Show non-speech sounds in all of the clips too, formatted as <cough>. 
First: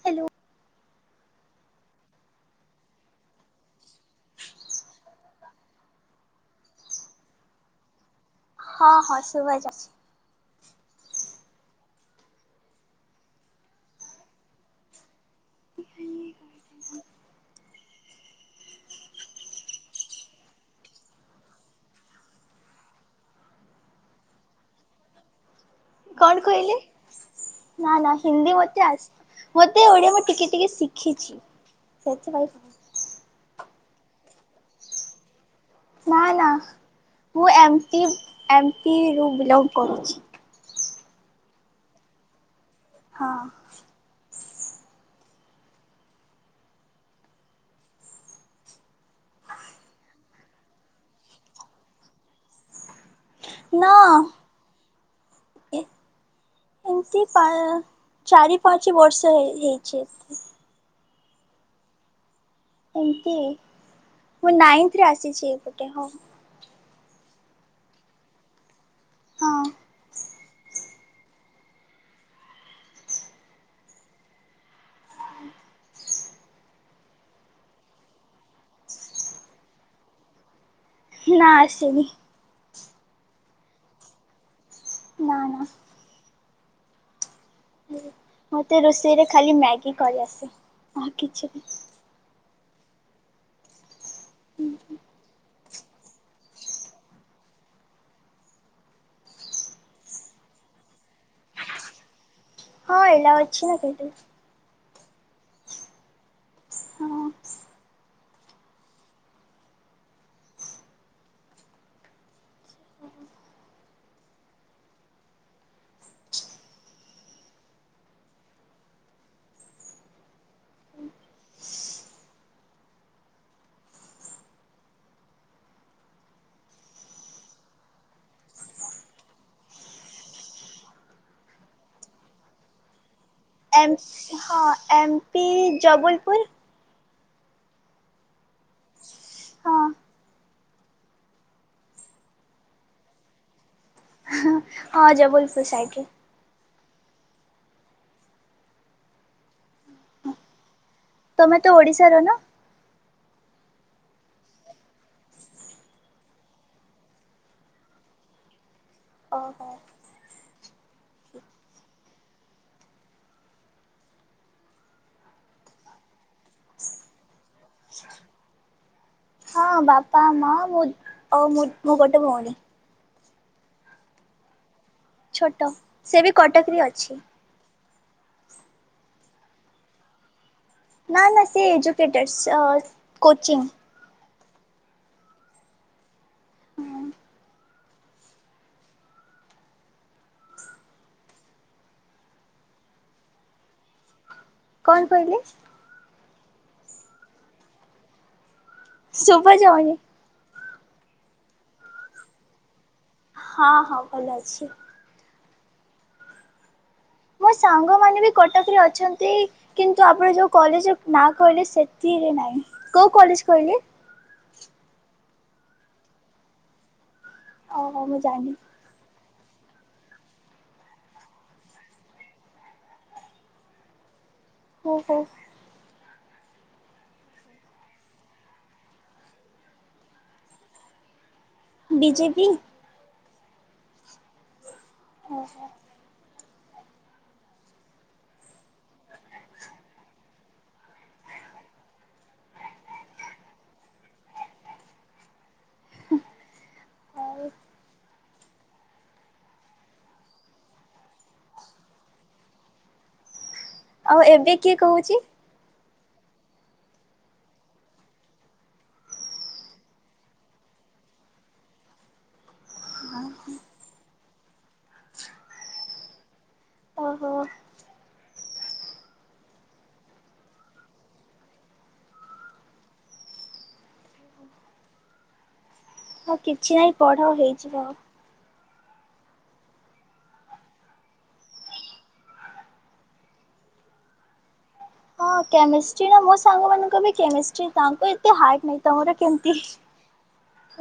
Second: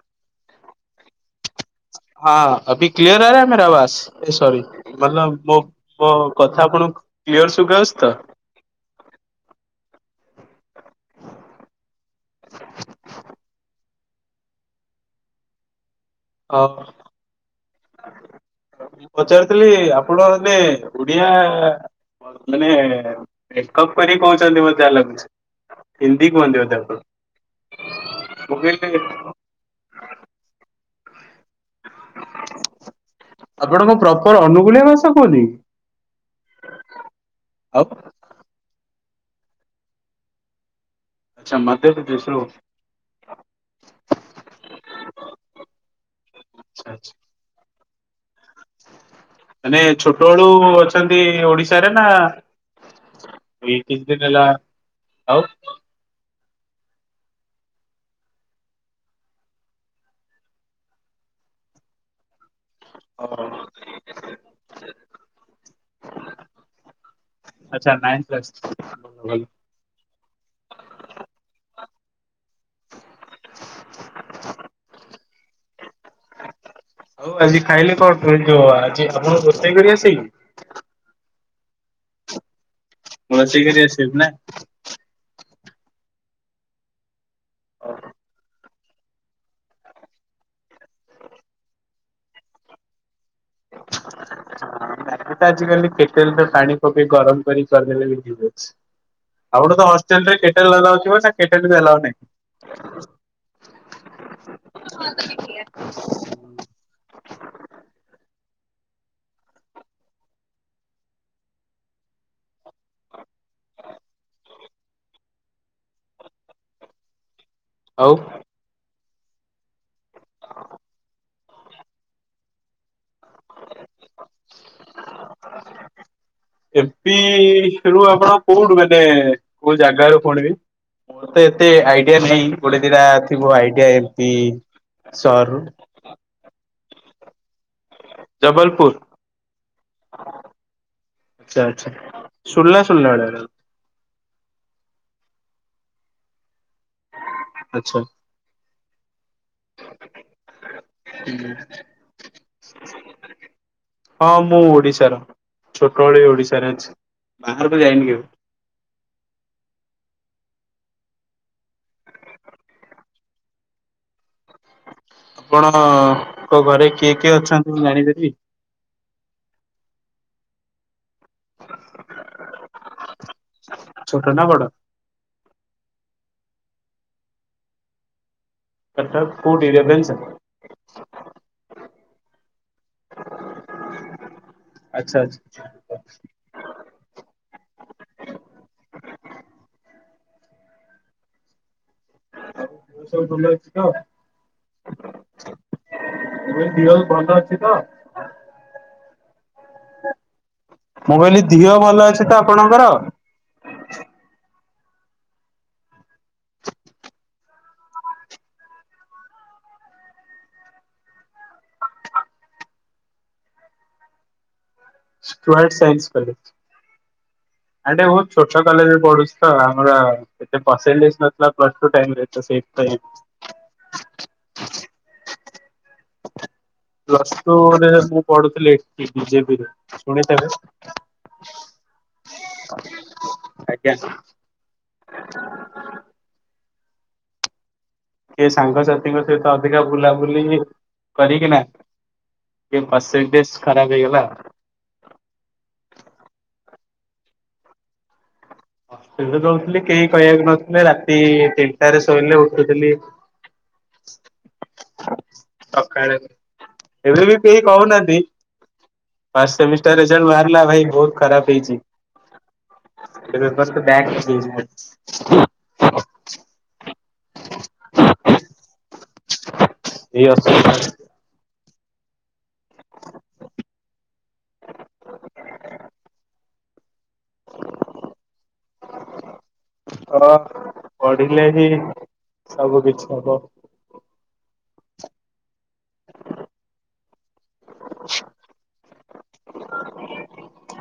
Hello. ହଁ ଅଭ clear <unintelligible> ମେରା ଆବାଜ୍ ଏ ସରି। ବାଲ ମୋ ମୋ କଥା ଆପଣଙ୍କୁ କ୍ଲିଅର ସୁଖାଉଛି ତ। ହଁ ହଁ ଶୁଭା ଯାଉଛି। ଆଉ ମୁଁ ପଚାରୁଥିଲି ଆପଣ ବେ ଓଡିଆ ମାନେ ବ୍ରେକପ୍ କରିିକି କହୁଛନ୍ତି ମତେ ଯାହା ଲାଗୁଛି। ହିନ୍ଦୀ କଣ କୁହନ୍ତି କହିଲେ? ବୋଧେ ଆପଣ? ନା ନା ହିନ୍ଦୀ ମତେ ଆସ ମତେ ଓଡିଆ ମୁଁ ଟିକେ ଟିକେ ଶିଖିଛି, ସେଥିପାଇଁ ଆପଣଙ୍କ ପ୍ରପର୍ ଅନୁଗୂଳିଆ ଭାଷା କୁହନ୍ତି। ନା ନା ମୁଁ ଆଉ ଏମ୍ତି ଏମ୍ତି ଇ ବିଲଙ୍ଗ କରୁଛି। ଆଚ୍ଛା ମାଧ୍ୟପ୍ରଦେଶରୁ ହଁ। <unintelligible> ମାନେ ଛୋଟବେଳୁ ଅଛନ୍ତି ଓଡିଶାରେ ନା ଏଇ କିଛି ଦିନ ହେଲା ଆଉ ଏମ୍ ତି ଚାରି ପାଞ୍ଚ ବର୍ଷ ହେଇ ହେଇଛି ଓ ଏମିତି, ମୁଁ ନାଇନ୍ଥରେ ଆସିଛି ଏପଟେ ହଉ ଆଚ୍ଛା ନାଇନ୍ଥ କ୍ଲାସ୍ ପ୍ <unintelligible> ହଉ ଆଜି ଖାଇଲେ କଣ <unintelligible> ଆଜି ଆପଣଙ୍କୁ ରୋଷେଇ କରି ଆସେକି? ନା ଆସେନି। ଭୋଜି କରି ଆସିବେ ନା ନା -ନା ମତେ ରୋଷେଇରେ ଖାଲି ମ୍ୟାଗି କରି ଆସେ, ଆ କିଛି ବି <unintelligible> ତ ଆଜିିକାଲି କେତେ ଲିଟର୍ ପାଣି ପକେଇ ଗରମ ପାଣି କର୍ ଦଲେ ବି ଦେଛି ଆପ ତ ହେଷ୍ଟେଲ୍ ରେ <unintelligible> ହଁ ଏଇଟା ଅଛି ନା କେଠୁ। <unintelligible> ହଁ। <inaudible> ଆଉ ଏପିରୁ ଆପଣ କୋଉଠୁ ମାନେ କୋଉ ଜାଗା ର ପୁଣିବି। ମୋର ତ ଏତେ ଆଇଡିଆ ନାହିଁ, ଗୋଟେ ଦିଟା ଥିବ ଆଇଡିଆ ଏମତି ସହର ରୁ ଜବଲପୁର୍ ଜବଲପୁର୍। ହଁ ଆଚ୍ଛା ଆଚ୍ଛା ଶୁଣନା <unintelligible> ହଁ ଜବୋଲପୁର ସାଇକେ। ଆଚ୍ଛା ତମେ ତ ଓଡିଶାର ନା ହୁଁ। ହଁ ମୁଁ ଓଡିଶାର ଛୋଟବେଳେ ଓଡିଶାରେ ଅଛି, ବାହାରକୁ ଯାଇନି କେବେ। ଓହୋ ଆପଣଙ୍କ ଘରେ କିଏ କିଏ ଅଛନ୍ତି ମୁଁ ଜାଣିପାରିବି। ହଁ ବାପା ମା ମୁଁ ଆଉ ମୁ ମୁଁ ଗୋଟେ ଭଉଣୀ। ଛୋଟ ନା ବଡ। ଛୋଟ ସେ ବି କଟକରେ ଅଛି। କଟକ କଉଟି ରେଭେନ୍ସାରେ? ନା ନା ସେ ଏଜୁକେଟେଡ ସେ କୋଚିଂ। ଆଛା ଆଛା। ହୁଁ। ସବୁ ଭଲ ଅଛି ତ? କଣ କହିଲେ? <unintelligible> ଭଲ ଅଛି ତ। ସୁବା ଯାଉନି। ମୁଁ କହିଲି ଧୀଅ ଭଲ ଅଛି ତ ଆପଣଙ୍କର? ହଁ ହଁ ଭଲ ଅଛି। ମୋ ସାଙ୍ଗ ମାନେ ବି କଟକରେ ଅଛନ୍ତି। କିନ୍ତୁ ଆପଣ ଯୋଉ କଲେଜ ନା କହିଲେ ସେଥିରେ ନାହିଁ କୋଉ କଲେଜ କହିଲେ? Stewart science college. ଓହୋ ଆଡେ ମୁଁ ବହୁତ ଜାଣିନି ଛୋଟ <unintelligible> କଲେଜେରେ ପଢୁଛି। ତ ଆମର ଏତେ ପରସେଣ୍ଟେଜ ନଥିଲା ପ୍ଲସ ଟୋ ଟେନରେ ସେଇଥିପାଇଁ ଓ ହୋ। ପ୍ଲସ ଟୋ ରେ ମୁ ପଢୁଥିଲି ଏଠି ବିଜେପିରେ ଶୁଣିଥେବେ। ବିଜେପି ଆଜ୍ଞା। ଅ ହୋ। କି ସାଙ୍ଗସାଥିଙ୍କ ସହିତ ଅଧିକା ବୁଲାବୁଲି କରିକିନା ଏ ପରସେଣ୍ଟେଜ ଖରାପ ହେଇଗଲା। ଆଉ <unintelligible> ରହୁଥିଲି କେହି କହିବାକୁ ନଥିଲେ ରାତି ତିନିଟାରେ ଶୋଇଲେ ଉଠୁଥିଲି ହ ଆଉ ଏବେ କିଏ କହୁଚି? ସକାଳେ ଏବେ ବି କେହି କହୁନାହାନ୍ତି। ଫାସ୍ ସେମିଷ୍ଟାର ରେଜଲ୍ଟ ବାହାରିଲା ଭାଇ ବହୁତ ଖରାପ ହେଇଚି। <unintelligible> ଓହୋ ହ ଏଇ ଅସୁ <inaudible> ହଉ କିଛି ନାହିଁ ପଢ ହେଇଯିବ। ହ ପଢିଲେ ହିଁ ସବୁ କିଛି ହବ। ହଁ କେମିଷ୍ଟ୍ରି ନା ମୋ ସାଙ୍ଗମାନଙ୍କ ବି କେମିଷ୍ଟ୍ରି ତାଙ୍କୁ ଏତେ ହାର୍ଡ଼ ନାହିଁ ତମର କେମିତି ହ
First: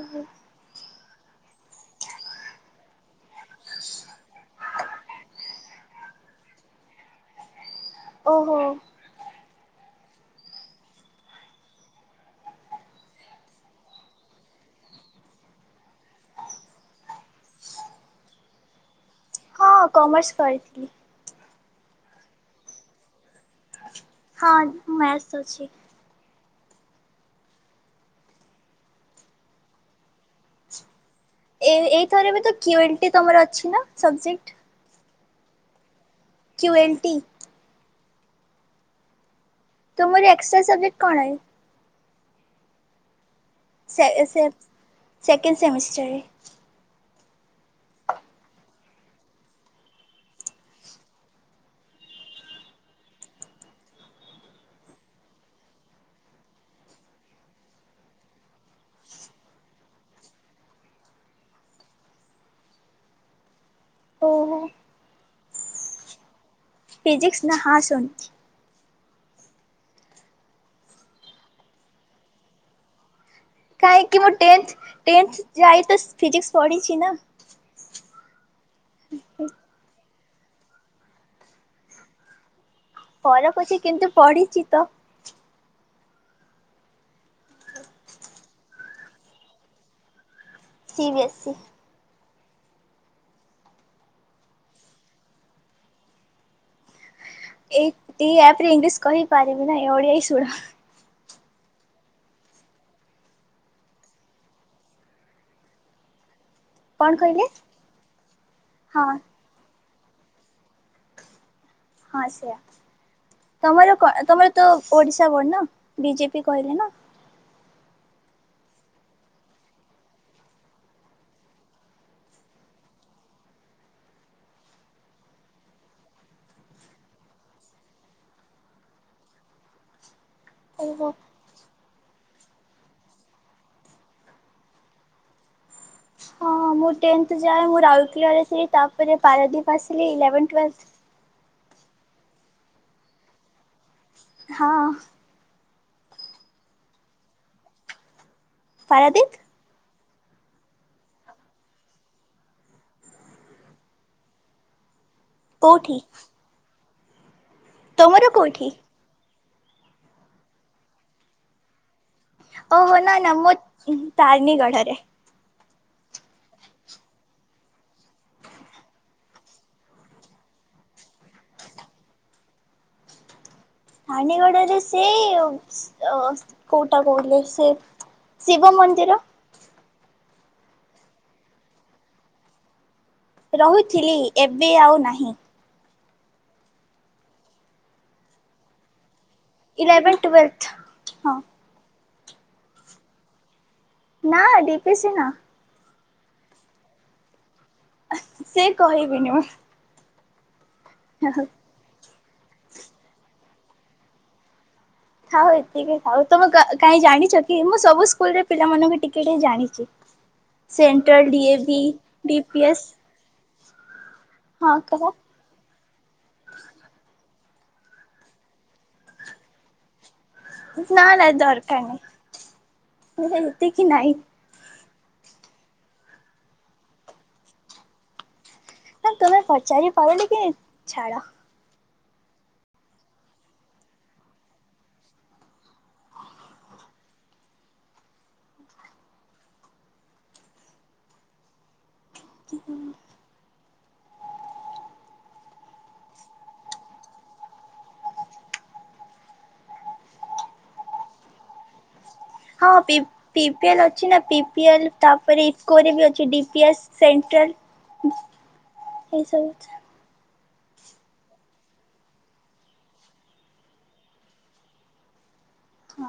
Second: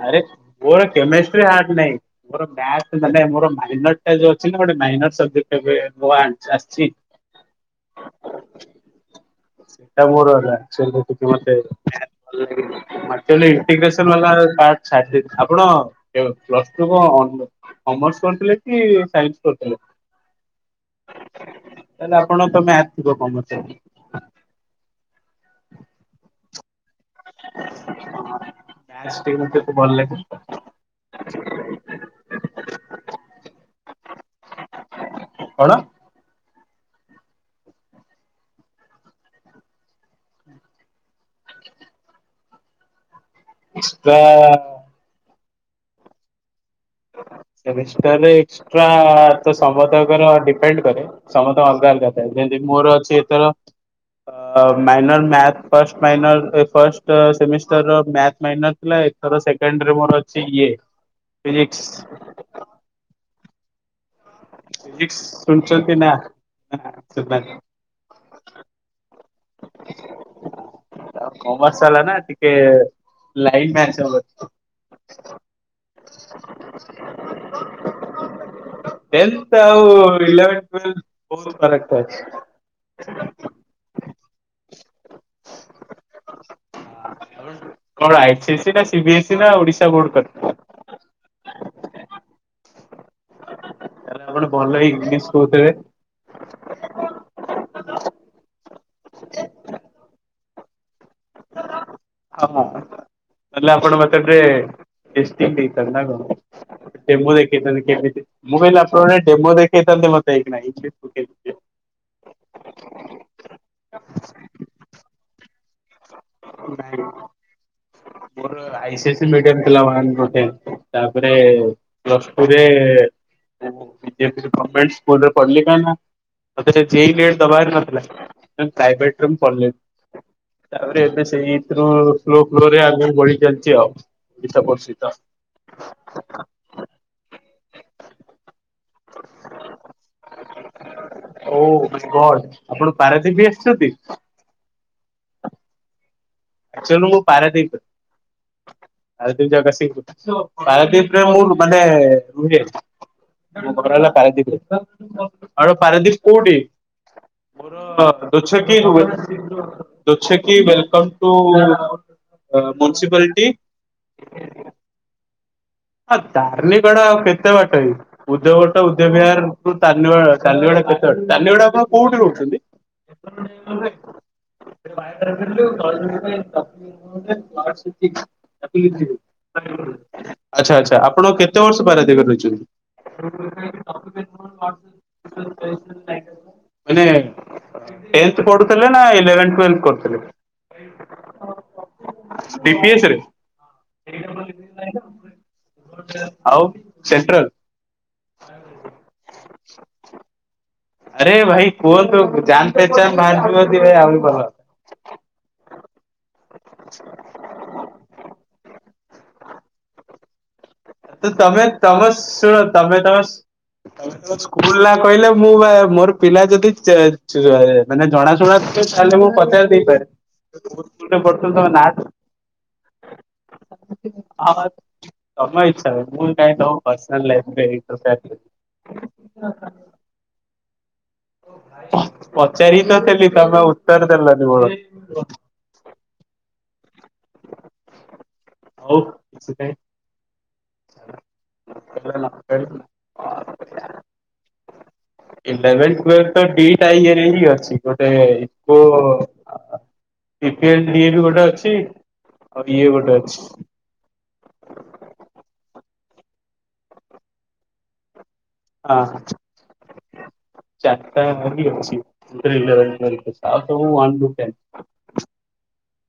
ଆରେ ବୋର କେମିଷ୍ଟ୍ରି ହାର୍ଟ ନାଇଁ ମୋର <unintelligible> ମାନେ ମୋର ମାରିନଟ ଟା ଯୋଉ ଅଛି ନା ଗୋଟେ ମାଇନ୍ସ ସବଜେକ୍ଟ ୱାନ୍ସ ଆସିଚି ଓହୋ ସେଇଟା ମୋର ହେଲା <inaudible> ଆକଚୁଆଲି ଇନ୍ଟିଗ୍ରେଶନ <unintelligible> ଆପଣ ଯୋଉ ପ୍ଲସ ଟୁ କ କମର୍ସ କରିଥିଲେ କି ସାଇନ୍ସ ହଁ କରିଥିଲେ? କମର୍ସ କରିଥିଲି। ତାହେଲେ ଆପଣ ତମେ ଆସିବ <unintelligible> ହଁ ମ୍ୟାସ୍ ଅଛି। ଷ୍ଟିମ୍ କେତେ ଭଲଲାଗେ? ଏ ଏଇଥର ବି ତୁ କ୍ୱିଲ୍ଟି ତମର ଅଛି ନା ସବଜେକ୍ଟ? କଣ? କ୍ୟୁଏଣ୍ଟି। ତୁମର ଏକ୍ସଷ୍ଟ୍ରା ସବଜେକ୍ଟ କଣ ଏ? ସେ ଏକ୍ସଟ୍ରା ସେ ସେକେଣ୍ଡ ସେମିଷ୍ଟାର। ସେମିଷ୍ଟାରରେ ଏକଷ୍ଟ୍ରା ତ ସମସ୍ତଙ୍କର ଡିପେଣ୍ଡ କରେ। ସମସ୍ତଙ୍କ ଅଲଗା ଅଲଗା ଥାଏ ଯେମିତି ମୋର ଅଛି ଏଥର। ହୁଁ ମାଇନର୍ ମ୍ୟାଥ ଫଷ୍ ମାଇନର ଏ ଫଷ୍ଟ ସେମିଷ୍ଟାର ର ମ୍ୟାଥ ମାଇନର ଏଥର ସେକେଣ୍ଡରେ ମୋର ଅଛି ଇଏ। ଫିଜିିକ୍ସ। ଓହୋ ଫିଜିକ୍ସ ଶୁଣିଚନ୍ତି ନାଁ? ଫିଜିକ୍ସ ନା ହଁ ଶୁ କମର୍ସ ବାଲା ନା ଟିକେ ଲାଇନ୍ କାହିଁକି ମୁଁ ଟେନ୍ଥ ଟେନ୍ଥ ଯାଇ ତ ଫିଜିକ୍ସ ପଢିଛି ନା। <unintelligible> ଟେନ୍ଥ ଆଉ ଇଲେବେନ୍ଥ <unintelligible> ବହୁତ୍ ଫରକ୍ ଅଛି। ଫରକ୍ ଅଛି କିନ୍ତୁ ପଢିଚି ତ। କଣ ଆଇ ସି ସି ନା ସି ବି ଏସ୍ ସି ନା Odisha board <unintelligible> C B S E. ତାହେଲେ ଆପଣ ଭଲ ଇଂଲିସ୍ କହୁଥିବେ? ଏଇ ଏଇ ଆପ୍ ରେ ଇଂଲିଶ କହିପାରିବି ନା ଓଡିଆ ହିଁ ଶୁଣ। ହଁ ନହେଲେ ଆପଣ ମତେ ଏବେ <unintelligible> ଦେଇଥାନ୍ତେ ନା କଣ? କଣ ଡେମୋ କହିଲେ? ଦେଖେଇଥାନ୍ତି କେମିତି ମୁଁ କହିଲି ହଁ ଆପଣ ଡେମୋ ଦେଖେଇଥାନ୍ତେ ମତେ ଏଇଖିଣା କିଛି। ହଁ ସେୟା ତମର କ ତମର ତ ଓଡିଶା ବୋର୍ଡ ନା ବିଜେପି କହିଲେ ନା। ମୋର ଆଇ ସି ସି ମିଡିୟମ <unintelligible> ତାପରେ ପ୍ଲସ୍ ଟୁ ରେ <unintelligible> ସ୍କୁଲ ରେ ପଢିଲି କାହିଁକି ନା ମତେ ସେ ଜେଇ ନେଟ୍ ଦବାର ନଥିଲା ତେଣୁ ପ୍ରାଇଭେଟ୍ ରେ ମୁଁ ପଡ଼ିଲିନି। ତାପରେ ଓହୋ। ଏବେ ସେଇଥିରୁ ଫ୍ଲୋ ଫ୍ଲୋ ରେ ଆଗକୁ ବଢ଼ି <unintelligible> ବିଶ୍ୱ ପ୍ରସିଦ୍ଧ। ହଁ ମୁଁ ଟେନ୍ଥ ଯାଏ ମୁଁ ରାଉଲକେଲାରେ ଥିଲି ତାପରେ ପାରାଦ୍ଵୀପ ଆସିଲି ଇଲେଭେନ୍ କ୍ଲାସ୍ ଓ ଗଡ୍ ଆପଣ ପାରାଦ୍ୱୀପ ବି ଆସିଛନ୍ତି? ହଁ। ଆକ୍ଚୁଲିରୁ ମୁଁ ପାରାଦ୍ଵୀପ ରୁ। ପାରାଦୀପ ପାରାଦ୍ଵୀପ ଜଗସିଂହପୁର। ପାରାଦ୍ଵୀପ ରେ ମୁଁ ମାନେ ରୁହେ। ମୋ ଘର ହେଲା ପାରାଦ୍ଵୀପ କୋଉଠି ରେ। ମୋର ତମର କୋଉଠି? ଦୋଛକି <unintelligible> ଦୋଛକି ୱେଲକମ୍ ଟୁ ଓହୋ ନା ନା ମୁନିସିପାଲଟି ମୋ ତାରିଣୀ ଗଡରେ। ହଁ ଦାର୍ନିକ ଟା ଆଉ କେତେ ବାଟ କି। ଉଦୟଭଟ ଉଦୟବିହାର ଉପରୁ ତର୍ନିଭା ତାର୍ନିଭା ଟା କେତେ ବାଟ ତାର୍ନିଭାଟା ଆପଣ କୋଉଠି ରହୁଛନ୍ତି? <unintelligible> ପାଣିଗଡରେ ସେ ଅ କୋଉଟା କହୁିଲେ ସେ ଶିବ ମନ୍ଦିର ଆଚ୍ଛା ଆଚ୍ଛା ଆପଣ କେତେ ବର୍ଷ <unintelligible> ରହିଛନ୍ତି? ରହୁଥିଲି ଏବେ ଆଉ ନାହିଁ ମାନେ ଟେଣ୍ଟ ପଢୁଥିଲେ ନା ଇଲେଭେନ୍? ଟୁଏଲ୍ଭ କରୁଥିଲେ? Eleven twelve D P S ରେ ନା ଡିପି ସି ନା ଆଉ ସେଣ୍ଟ୍ରାଲ? ସେ କହିବିନି ମୁଁ ଆରେ ଭାଇ କୁହନ୍ତୁ ଜାନ ପହଚାନ ବାହାରୁନ୍ତି ଭାଇ ଆ ଭଲ ଥାଉ ଏତିକି ଥାଉ ତମେ କାହିଁ ଜାଣିଛ କି ମୁଁ ସବୁ ସ୍କୁଲରେ ପିଲାମାନଙ୍କୁ ଟିକେ ଟିକେ ଜାଣିଛି। ସେଣ୍ଟ୍ରାଲ ତ ଡି ଏ ତମେ ବି ତମେ ଡି ଶୁଣ ପି ଏସ୍ ତମେ ତମେମ ତମ ସ୍କୁଲ ହଁ ନା କହ କହିଲେ ମୁଁ ବା ମୋର ପିଲା ଯଦି ମାନେ ଚ ଚା ମାନେ ଜଣାଶୁଣାଥିବ ତାହେଲେ ମୁଁ ପଚାରି ଦେଇପାରେ କୋଉ ନା ସ୍କୁଲରେ ନା ପଢୁଥିଲୁ ତମ ଦରକାର ନାଁ ନାହିଁ ଏତିକି ନାଇଁ। ହଁ ତମ ଇଛା ରେ ମୁଁ କାଇଁ ତମ ପର୍ସନିଲା ଲାଇଫ ଏଣ୍ଟର ଫାୟେ କରିବି। ତମେ ପଚାରି ପାରୁନ କି ଛାଡ ପଚାରି ତ ଥିଲି ତମେ ଉତ୍ତର ଦେଲନି ବଳ ହଉ <unintelligible> <unintelligible> <unintelligible> ଅଛି ଗୋଟେ <unintelligible> ଡିଏ ବି ଗୋଟେ ଅଛି ଆଉ ହଁ ଇଏ ପି ଗୋଟେ ପି ଅଛି ପିଏଲ୍ ଅଛି ନା ପି ପିଏଲ୍ ତାପରେ <unintelligible> ବି ଅଛି ଡି ପିଏସ୍ ସେଣ୍ଟ୍ରାଲ। ହୁଁ। ହଁ। ଚାରିଟା ବି ଅଛି ଆଉ ଗୋଟେ ଇଲେଭେନ ଟ୍ୱଇଲେ ଆଉ ସବୁ ୱରୁ ଟେନ। ହଁ।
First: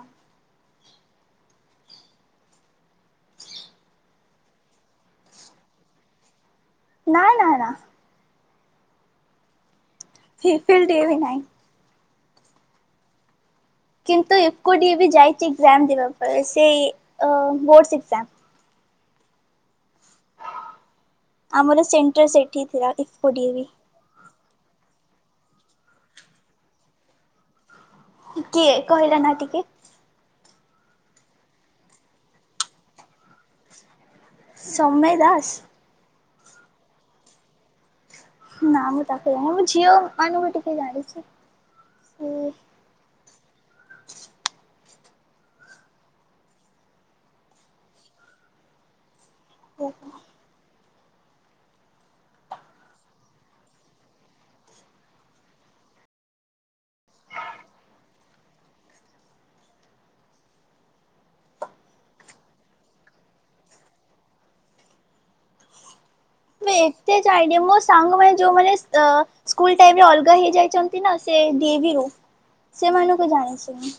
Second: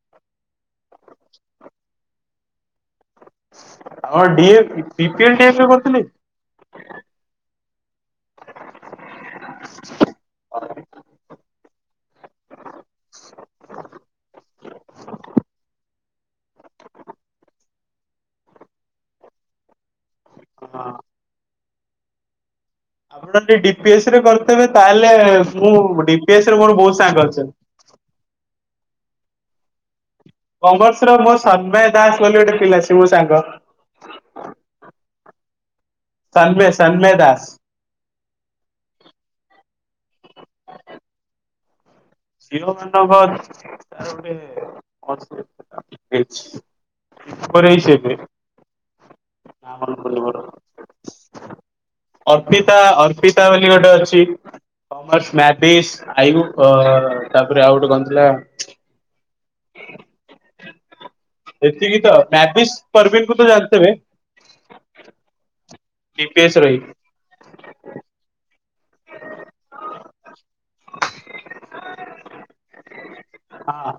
ହଁ ଡିଫ <unintelligible> ନା ନା ନା। ଫି ଫିଲ୍ <unintelligible> ନାଇଁ କିନ୍ତୁ ଏକୁଟି ବି ଯାଇଛି ଏକ୍ଜାମ ଦେବା ପରେ ସେ ବୋର୍ଡସ ଏକ୍ଜାମ। ହଁ। ଆମର ସେଣ୍ଟର ସେଇଠି ଥିଲା। ଇଫ୍କୋ ଡି ଏ ଯଦି ଭି ଡିପିଏସ୍ ରେ କରିଥବେ ତାହେଲେ ମୁଁ ଡିପିଏସ୍ ମୋର ବହୁତ ସାଙ୍ଗ ଅଛନ୍ତି। କିଏ କହିଲା ନା ଟିକେ। କମର୍ସ ର ମୋ ଶ୍ରମୟ ଦାସ ବୋଲି ଗୋଟେ ପିଲା ସେ ମୋ ସାଙ୍ଗ। ସମୟ ଦାସ। ସନ୍ମୟ ସନ୍ମୟ ଦାସ। ନା ମୁଁ ତାକୁ ଜାଣ ମୁଁ ଝିଅ ମାନଙ୍କୁ ଟିକେ ଜାଣିଛି। ସେ ଝିଅ ମାନଙ୍କ <unintelligible> ଆମର ମୁଁ ଗରିବ ଘର। <inaudible> ଅର୍ପିତା ଅର୍ପିତା ବୋଲି ଗୋଟେ ଅଛି, କମର୍ସ ମାଟିସ୍ ଆଇ ବୁକ୍ ତାପରେ ଆଉ ଗୋଟେ କଣଥିଲା। ଏତିକି ତ ମେଟିସ ପରବୀିନକୁ ତ ଜାଣିଥିବେ ଜି ପି ଏସ ରହି। ସେ ଯାଇଡି ମୁଁ ସାଙ୍ଗ ମାନେ ଯୋଉ ମାନେ ତ ସ୍କୁଲ ଟାଇମରେ ଅଲଗା ହେଇଯାଇଛନ୍ତି ନା ସେ ଡି ଏ ଭି ସେମାନଙ୍କୁ ଜାଣିଛି ମୁଁ। ହଁ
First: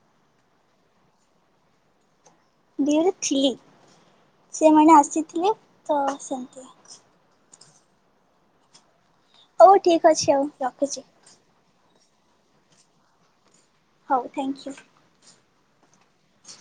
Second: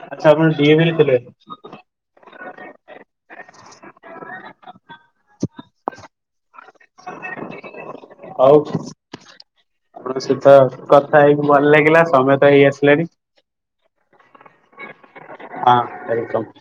ଆଚ୍ଛା ଆପଣ ଡି ଏ ଭି ରେ ଥିଲେ। ଡି ଏ ଭି ରେ ଥିଲି ସେମାନେ ଆସିଥିଲେ ତ ସେମିତି। ଆଉ ହଉ ଠିକ୍ ଆପଣଙ୍କ ଅଛି ଆଉ ସାଙ୍ଗେ ରଖୁଛି କଥା ହେଇ ଭଲ ଲାଗିଲା ସମୟ ତ ହେଇ ଆସିଲାଣି ହଉ ଥ୍ୟାଙ୍କ ୟୁ। ହଁ ୱେଲକମ୍।